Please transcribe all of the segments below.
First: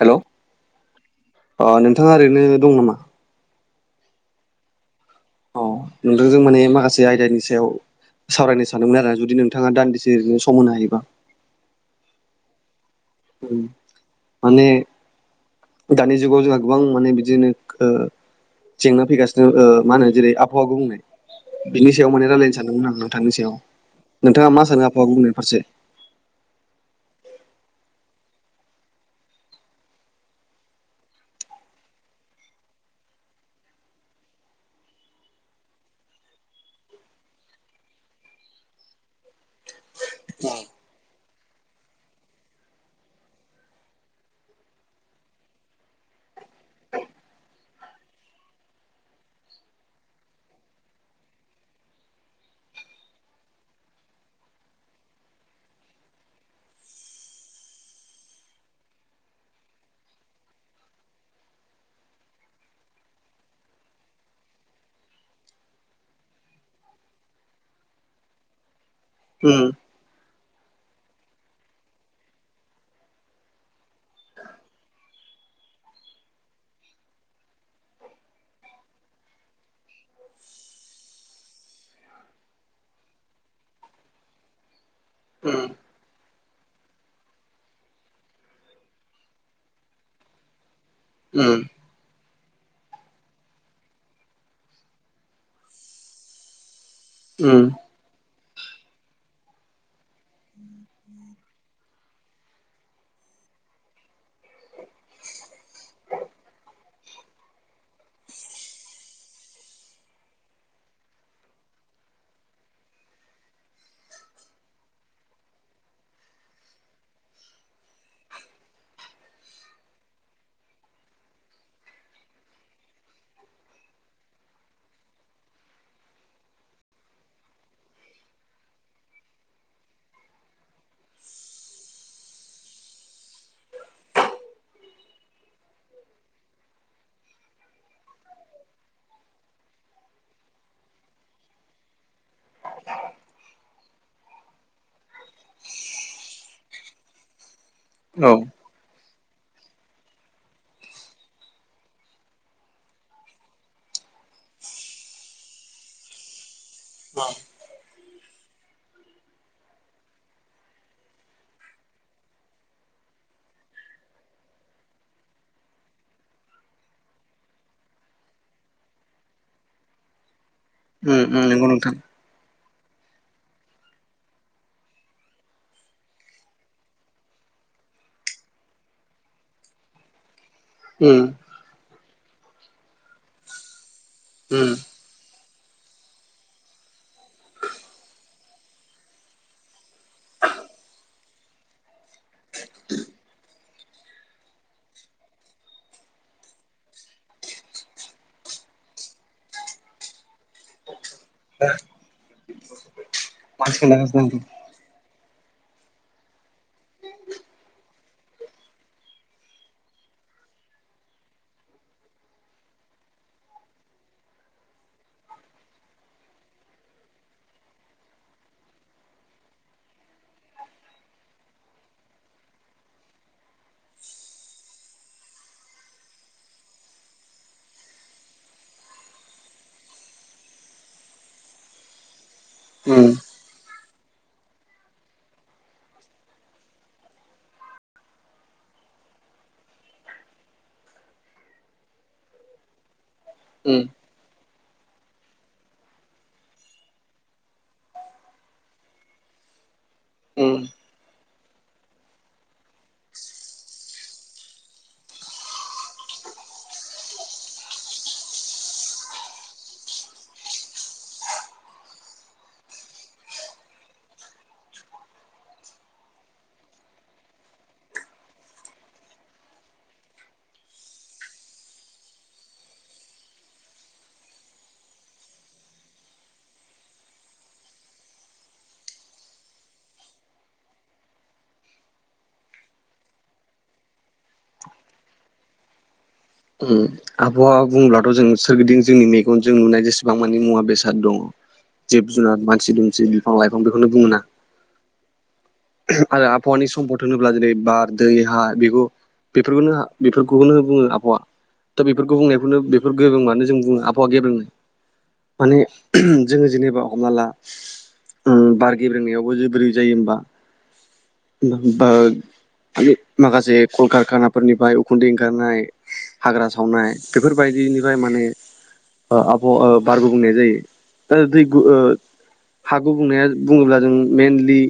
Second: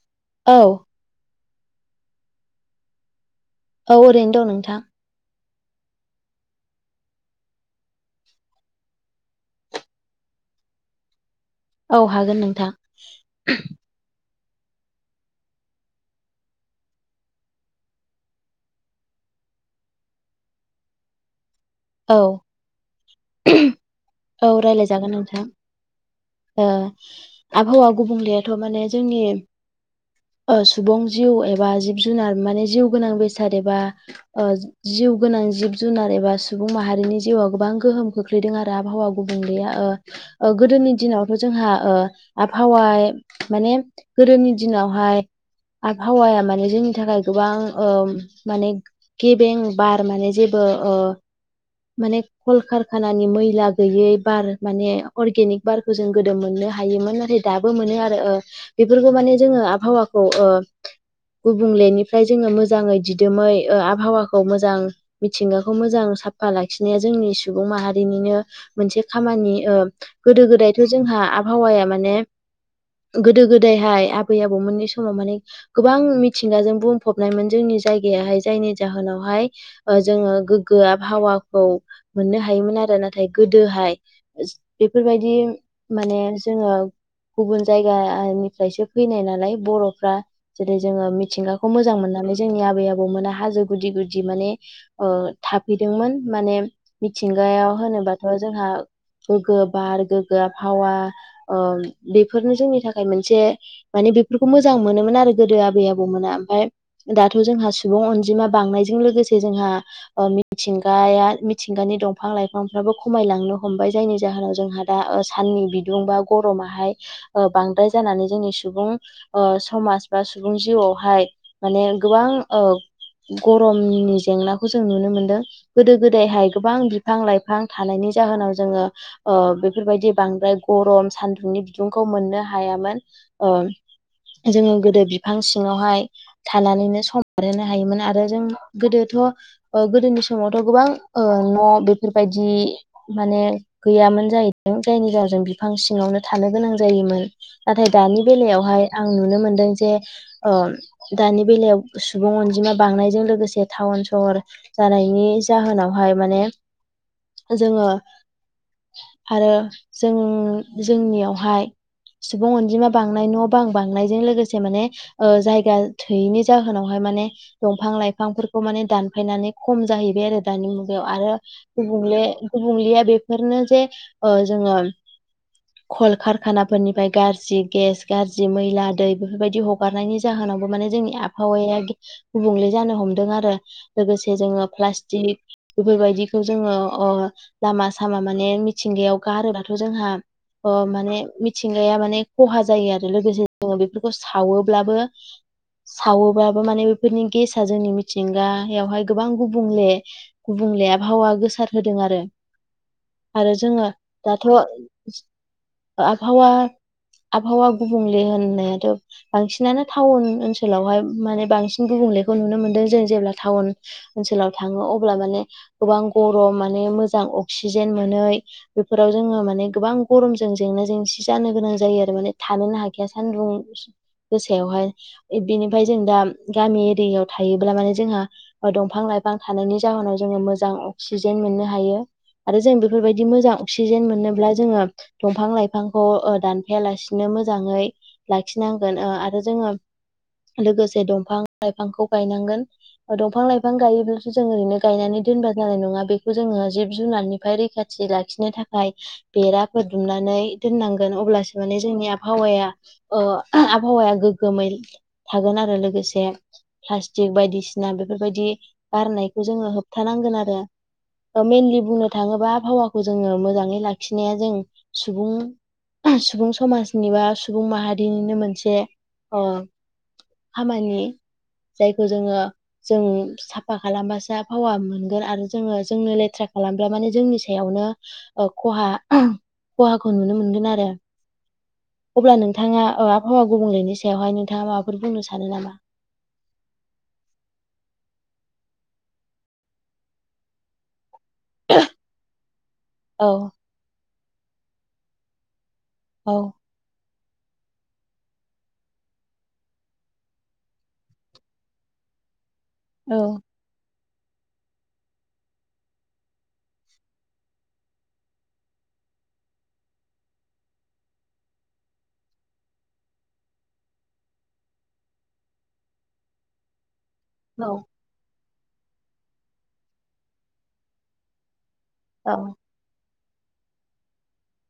Hello औ। नोंथाङा ओरैनो दं नामा? औ ओरैनो दं नोंथां। औ नोंथांजों माने माखासे आयदानि सायाव सावरायनो सानदोंमोन आरो जुदि नोंथाङा दान्दिसे ओरैनो सम होनो हायोबा। औ हागोन नोंथां। माने दानि जुगाव जोंहा गोबां माने बिदिनो ओ जेंना फैगासिनो ओ मा होनो जेरै आबहावा गुबुंनाय बिनि सायाव औ माने रायलायनो सानदोंमोन आं नोंथांनि सायाव औ नोंथाङा मा सानो आबहावा रायलायजागोन गुबुंनायनि नोंथां फारसे? ओ आबहावा गुबुंलेयाथ' माने जोंनि सुबुं जिउ एबा जिब जुनार माने जिउ गोनां बेसाद एबा जि जिउ गोनां जिब जुनार एबा सुबुं माहारिनि जिउआव गोबां गोहोम खोख्लैदों आरो आबहावा गुबुंलेया गोदोनि दिनावथ' जों जोंहा आबहावाय माने गोदोनि दिनावहाय आबहावाया माने जोंनि थाखाय गोबां माने गेबें बार माने जेबो ओ ओ [inaudible] माने कलकारखानानि मैला गैयै बार माने अर्गेनिक बारखौ जों गोदो मोननो हायो नाथाय दाबो मोनो आरो बेफोरखौ माने जोंङो आबहावाखौ ओ गुबुंलेनिफ्राय जोंङो मोजाङै दिदोमै ओ आबहावाखौ मोजां मिथिंगाखौ मोजां सा हाफा लाखिनाया जोंनि सुबुं माहारिनिनो मोनसे खामानि उम ओ गोदो गोदायथ' जोंहा आबहावाया माने गोदो गोदायहाय आबै आबौमोननि समाव माने गोबां मिथिंगाजों बुंफबनायमोन जोंनि जायगायाहाय जायनि जाहोनावहाय ओ जोङो गोगो आ हावाखौ मोननो हायोमोन आरो नाथाय गोदोहाय बेफोरबायदि माने जोंङो गुबुन जायगानिफ्रायसो फैनाय नालाय बर'फ्रा ज जोंङो उम मिथिंगाखौ मोजां मोननानै जोंनि आबै आबौमोना हाजो गुदि गुदि माने था हैैदोंमोन माने उम मिथिंगायाव होनोबाथ' जोंहा गो गो बार गोग्गो आबहावा बेफोरनो जोंनि थाखाय मोनसे माने बेफोरखौ मोजां मोनोमोन आरो गोदो आबै आबौमोना ओमफफ्राय दाथ' जोंहा सुबुं अनजिमा बांनायजों लोगोसे जोंहा ओ मि थिंगाया मिथिंगानि दंफां लाइफांफ्राबो खमायलांनो हमबाय जायनि जाहोनाव जोंहा दा ओ नि बिदुं बा गरमाहाय बांद्राय जानानै जोंनि सुबुं ओ समाज बा सु सुबुं जिउआवहाय माने गोबां गरमनि जेंनाखौ जों नुनो मोनदों। गोदो गोदायहाय गोबां बिफां लाइफां थानायनि जाहोनाव जोङो बेफोरबायदि बां मफ्राय गरम सान्दुंनि बिदुंखौ मोननो हायामोन। जोंङो गोदो बिफां सिङावहाय थानानैनो सम बारहोनो हायोमोन आरो जों गोदो। गोदोनि समाव समावथ' गोबां न' बेफोरबायदि माने गैयामोन जाहैदों जायनि जाहोनाव। जों बिफां सिङांवनो थानो गोनां जायोमोन नाथाय दानि औ बेलायावहाय। आं नुनो मोनदों जे दानि बेलायाव सुबुं अनजिमा बांनायजों लोगोसे थावन। सहर जानायनि जाहोनावहाय माने जोंङो। आरो जों जोंनि यावहाय। सुबुं अनजिमा बांनाय न' बां बांनायजों लोगोसे माने जायगा थोयैनि जाहोनावहाय। माने दंफां लाइफांफोरखौ माने दानफायनानै। खम जाहैबाय आरो दानि मुगायाव उम आरो उम नंगौ नोंथां गुबुंले। गुबुंलेया बेफोरनो जे जोंङो। कलकारखानाफोरनिफ्राय गाज्रि गेस गाज्रि मैला दै बेफोरबायदि हगारनायनि जाहोनाव। माने जोंनि उम आबहावाया गुबुंले जानो हमदों आरो लोगोसे जोंङो उम प्लास्टिक। बेफोरबायदिखौ जोंङो अ लामा सामा माने मिथिंगायाव गारोबाथ' जोंहा। अ माने मिथिंगाया माने खहा जायो आरो लोगोसे। जोङो बेफोरखौ सावोब्लाबो। सावोबबो माने बेफोरनि गेस जोंनि मिथिंगायावहाय। गोबां गुबुंले गुबुंले आबहावा गोसार होदों आरो। आरो जोङो मानसिखौ लागासिनो दाथ' आंथ' आबहावा। आबाहावा गुबुंले होननायाथ' बांसिनानो टाउन ओनसोलावहाय माने बांसिन गुब गुबुंलेखौ नु मोनदों जों जेब्ला टाउन। ओनसोलाव थांङो अब्ला माने गोबां गरम माने मोजां अक्सिजेन मोनै। बेफोराव जोंङो माने गोबां गरमजों जेंना जेंसि जानो गोनां जायो आरो माने थानोनो हाखाया सान्दुं गोसायावहाय बिनिफ्राय जों दा गामि एरियायाव थायोब्ला माने जोंहा। दंफां लाइफां थानायनि जाहोनाव जोंङो मोजां अक्सिजेन मोननो हायो। आरो जों बेफोरबायदि उम मोजां। अक्सिजेन मोनोब्ला जोङो दंफां लाइफांखौ दानफायालासिनो मोजाङै लाखिनो। आरो जोङो लोगोसे दंफां लाइफांखौ गायनांगोन। बिफां-लाइफां उम गायोबा। जों ओरैनो गायनानै दोनबा जानाय नङा बेखौ जोङो जिब जुनारनिफ्राय रैखाथि लाखिनो थाखाय। बेराफोर दुमनानै उम दोननांगोन अब्लासो माने जोंनि आबहावाया आबहावाया। गोगोमै हागोन आरो लोगोसे प्लासटिक बायदिसिना। बेफोरबायदि गारनायखौ जोङो होबथानांगोन आरो। मेनलि बुंनो थाङोबा आबहावाखौ जोङो मोजाङै लाखिनाया जों सुबुं। सुबुं समाजनि बा सुबुं माहारिनिनो मोनसे। खामानि जायखौ जोङो। जों साफा खालामबासो आबहावा मोनगोन आरो जोङो जोंनो लेथ्रा खालामब्ला माने जोंनि सायाव। खहा खहाखौ नुनो मोनगोन आरो। अब्ला नोंथाङा आबहावा गुबुंलेनि सायावहाय नोंथाङा माबाफोर बुंनो सानो नामा। उ आबहावा बुंब्लाथ' जों सोरगिदिं जोंनि मेगनजों नुनाय जेसेबां मानि मुवा बेसाद दङ। जिब जुनार मानसि दुमसि औ बिफां लाइफां बेखौनो बुङोना। आरो औ आबहावानि सम्पद। होनोब्ला जेरै बार दै हा बेखौ बेफोरखौनो बेफोरखौनो बुङो आबहावा। दा बेफोरखौ बुंनायखौनो बेफोर औ गोब्रोङानो जों बुङो आबहावा गेब्रेनाय। माने जोङो जेनेबा हमना ला। बार गेब्रेंनायावबो जे बोरै जायो होमबा। बार माखासे कलकारखानाफोरनिफ्राय उखुन्दै ओंखारनाय हाग्रा सावनाय। औ बेफोरबायदिनिफ्राय माने आबहावा बार गुबुंनाय जायो दा दै। औ हा गुबुंनाया बुङोब्ला जों मेनलि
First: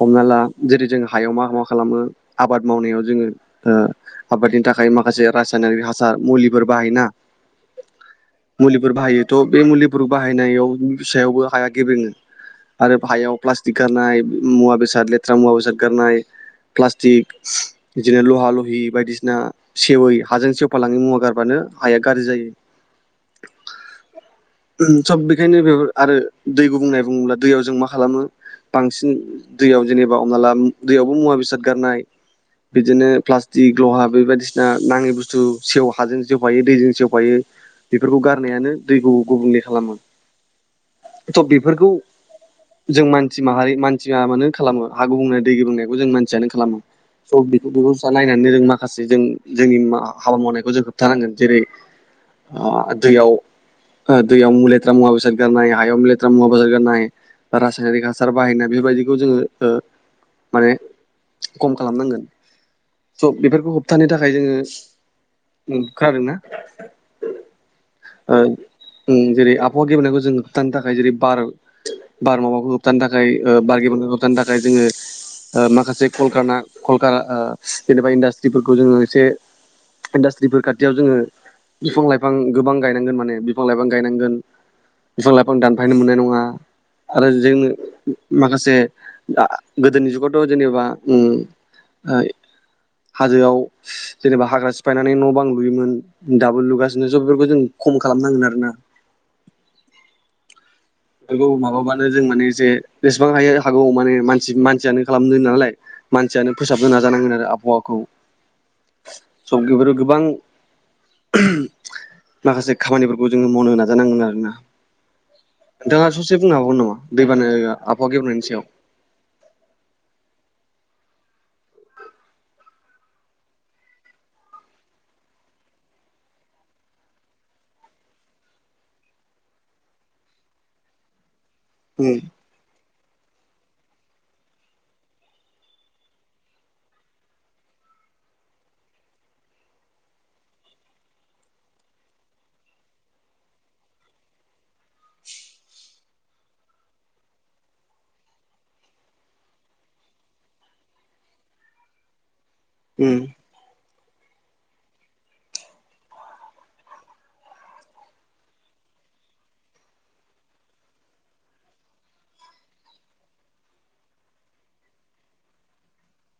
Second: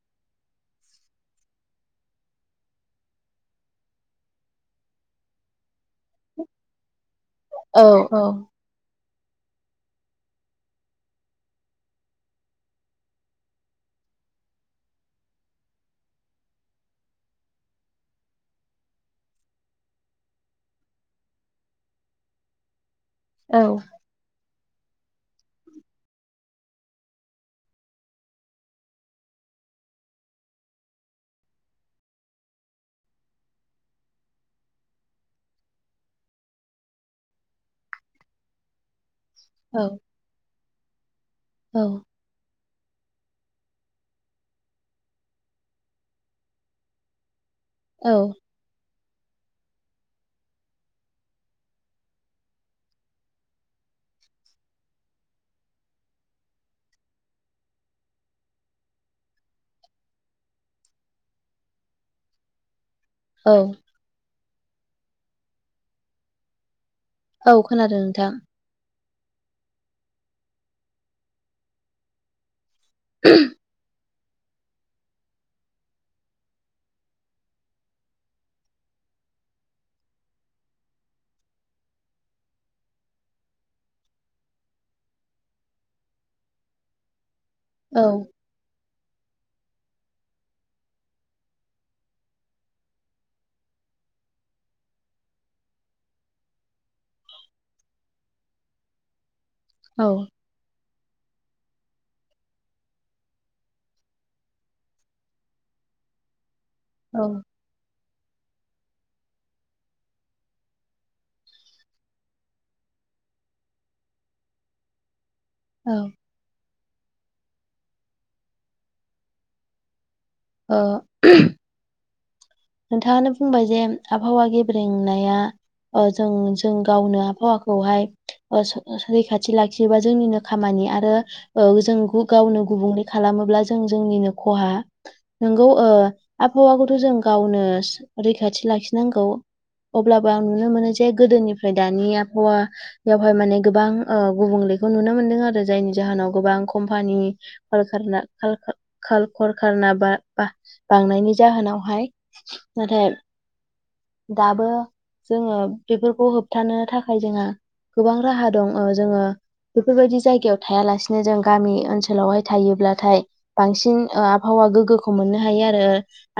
हमना ला जेरै जोंङो हायाव मा मा खालामो आबाद मावनायाव जोङो ओ आबादनि थाखाय माखासे रासायनारि हास सार मुलिफोर बाहायोना औ औ मुलिफोर बाहायो। थ' बे मुलिफोरखौ बाहायनायाव फिसायावबो हाया गेब्रेङो। आरो हायाव प्लास्टिक गारनाय मुवा बेसाद लेथ्रा मुवा बेसाद गारनाय प्लास्टिक इदिनो लहा लहि बायदिसिना सेवै हाजों सेवफालाङि मुवा गारबानो हाया गारजि जायो। औ। उम सब बेखायनो बेबो आरो दै गुबुंनाय बुङोब्ला दैयाव जों मा खालामो बांसिन दैयाव जेनेबा हमना ला दैयावबो मुवा बेसाद गारनाय बिदिनो प्लास्टिक लहा बे बायदिसिना नाङै बुस्थु सेव हाजों सेवफायो दैजों सेवफायो बेफोरखौ गारनायानो दैखौ गुबुंले औ खालामो थ' बेफोरखौ जों मानसि माहारि मानसिया मानो खालामो? हा गुबुंनाय दै बुंनायखौ जों मानसियानो खालामो। स' बेखौ औ [unintelligible] नायनानै जों माखासे जों जोंनि हाबा मावनायखौ जों होबथानांगोन। जेरै हा दैयाव ओ दैयाव मु लेथ्रा मुवा बेसाद गारनाय हायाव लेथ्रा मुवा बेसाद गारनाय बा रासायनिक हासार बाहायनाय बेफोरबायदिखौ जोङो ओ माने खम खालामनांगोन। स' औ बेफोरखौ होबथानो थाखाय जोङो उम। खोनादोंना? औ खोनादों ओ नोंथां। उम जेरै आबहावा गेब्रेनायखौ जों होबथानो थाखाय जेरै बार बार माबाखौ होब थानो थाखाय ओ बार गेब्रेंनायखौ होबथानो थाखाय जोङो ओ माखासे कलकाना कलका ओ जेनेबा इन्डास्ट्रिफोरखौ जोङो एसे इन्डास्ट्रिफोर खाथियाव जोङो बिफां लाइफां गोबां गायनांगोन माने बिफां लाइफां गायनांगोन। बिफां-लाइफां दानफायनो मोननाय नङा आरो जोंनो औ माखासे दा गोदोनि जुगावथ' जेनेबा उम ओइ हाजोआव जेनेबा हाग्रा सिफायनानै न' बां लुयोमोन दाबो लुगासिनो स' बेफोरखौ जों खम खालामनांगोन आरोना। औ बेखौ माबाबानो जों माने जे बेसेबां हायो हागौ माने मानसि मानसियानो खालामदों नालाय। मानसियानो फोसाबनो औ नाजानांगोन आरो आबहावाखौ। स बेफोर गोबां [unintelligible] माखासे खामानिफोरखौ जोङो मावनो नाजानांगोन आरोना। औ नोंथाङा ससे बुंनो हाबावगोन नामा दैबाना आबहावा गेब्रेंनायनि सायाव? ओ [unintelligible] नोंथाङानो बुंबाय जे आबहावा गेब्रेंनाया ओ जों जों गावनो आबहावाखौहाय ओ सै रैखाथि लाखियोबा जोंनिनो खामान नि आरो ओ जों गु गावनो गुबुंले खालामोब्ला जों जोंनिनो ख'हा। नोंगौ ओ आबहावाखौथ' जों गावनो रैखाथि लाखिनांगौ। अब्लाबो आं नुनो मोनो जे गोदोनिफ्राय दानि आबहावा यावहाय माने गोबां ओ गुबुंले बो नुनो मोनदों आरो जायनि जाहोनाव गोबां कम्पानि [unintelligible] काल कर खाना‌ बा बा बा बांनायनि जाहोनावहाय नाथाय उम दाबो जोङो बेफोरखौ होबथानो थाखाय जोंआ गोबां राहा दं। ओ जोङो बेफोरबायदि जायगायाव थायालासिनो जों गामि ओनसोलावहाय थायोब्लाथाय बांसिन ओ आबहाव बा गोगोखौ मोननो हायो आरो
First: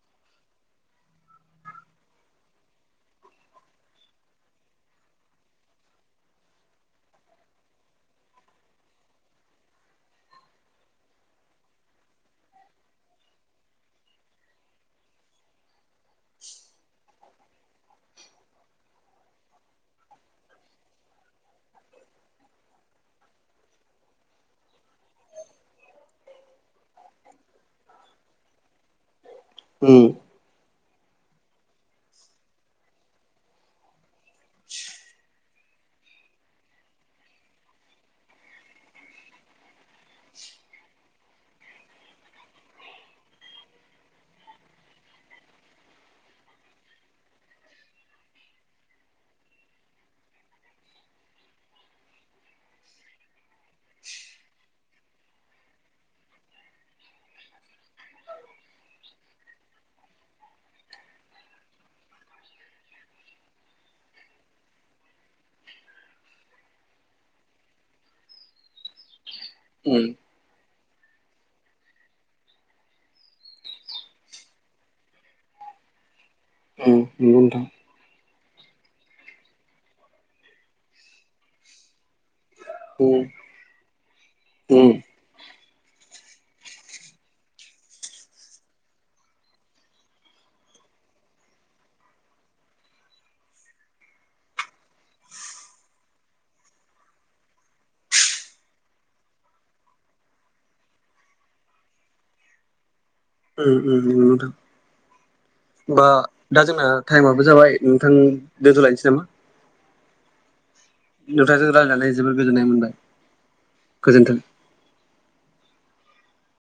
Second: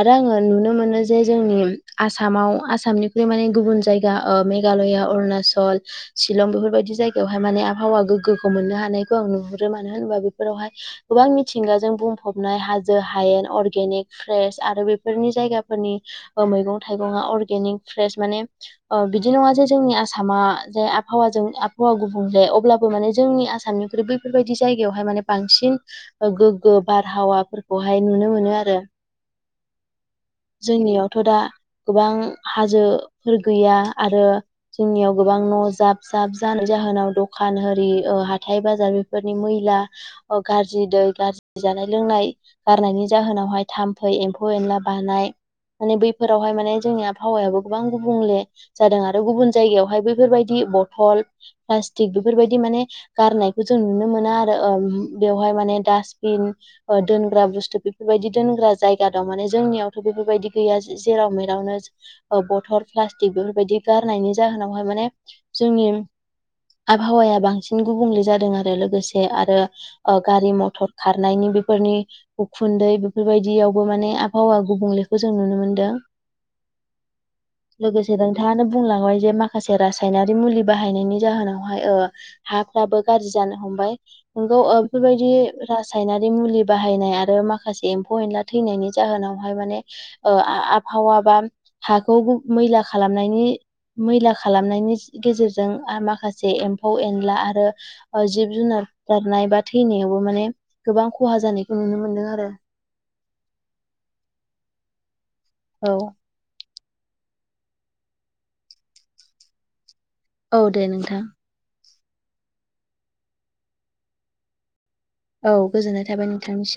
आरो आङो नुनो [inaudible] मोनो जे जोंनि आसामाव आसामनिख्रुइ माने गुबुन जायगा ओ मेघालया उरुणाचल शिलं बेफोरबायदि जायगायावहाय माने आबहावा गोग्गोखौ मोननो हानायखौ आं नुहुरो मानो होनोबा बेफोरावहाय गोबां मिथिंगाजों बुंफबनाय हाजो हायेन अर्गेनिक फ्रेस आरो बे फोरनि जायगाफोरनि ओ मैगं-थाइगंआ अर्गेनिक फ्रेस माने ओ बिदि नङा जे जोंनि आ सामा जे आबहावाजों आबहावा गुबुंले अब्लाबो माने जोंनि आसामनिख्रुइ बैफोरबायदि जायगायावहाय माने बांसिन गोग्गो बारहावाफोरखौहाय नुनो मोनो आरो औ [inaudible] ओम जोंनियावथ' दा गोबां हाजोफोर गैया आरो जोंनियाव गोबां न' जाब जाब जानायनि जाहोनाव दखान होरि ओ हाथाइ बाजार बेफोरनि मैला गारजि दै गारजि जानाय-लोंनाय गारनायनि जाहोनावहाय थाम्फै एम्फौ एनला बानाय माने बैफोरावहाय माने जोंनि आबहावायाबो गोबां गुबुंले जादों आरो गुबुन जायगायावहाय बैफोरबायदि बथल, प्लासटिक बेफोरबादि माने गारनायखौ जों नुनो मोना आरो ओ बेवहाय माने दास्टबिन ओ दोनग्रा बुस्थु बेफोरबायदि दोनग्रा जायगा दं माने जों जोंनियावथ' बेफोरबायदि गैया जेराव मेरावनो ओ बथल प्लास्टिक बेफोरबायदि गारनायनि जाहोन हाय माने जोंनि आबहावाया बांसिन गुबुंले जादों आरो लोगोसे आरो उम ओ ओ गारि मथर खारनायनि बेफोरनि उखुन्दै बेफोरबायदियावबो माने हावा गुबुंलेखौ जों नुनो मोनदों। ओम नंगौ नोंथां। लोगोसे नोंथाङानो बुंलांबाय जे माखासे रासायनारि मुलि बाहायनायनि जाहोनावहाय हाफ्राबो उम गाज्रि जानो हमबाय नोंगौ ओ उम बेफोरबायदि रासायनारि मुलि बाहायनाय आरो माखासे एम्फौ-एनला थैनायनि जाहोनावहाय माने ओ आ आबहावा बा हाखौ मैला खालामनायनि मैला खालामनायनि गेजेरजों माखासे एम्फौ-एनला आरो जिब-जुनार गारनाय बा थैनायावबो माने गोबां खहा जानायखौ नुनो मोनदों आरो उम उम नंगौ औ नोंथां दा‌ जोंना टाइम आबो जाबाय नोंथां दोनथ'लायनोसै नामा? औ दे नोंथां नोंथांजों रायज्लायनानै जोबोर गोजोननाय मोनबाय गोजोन्थों। औ गोजोननाय थाबाय नोंथांनिसिम।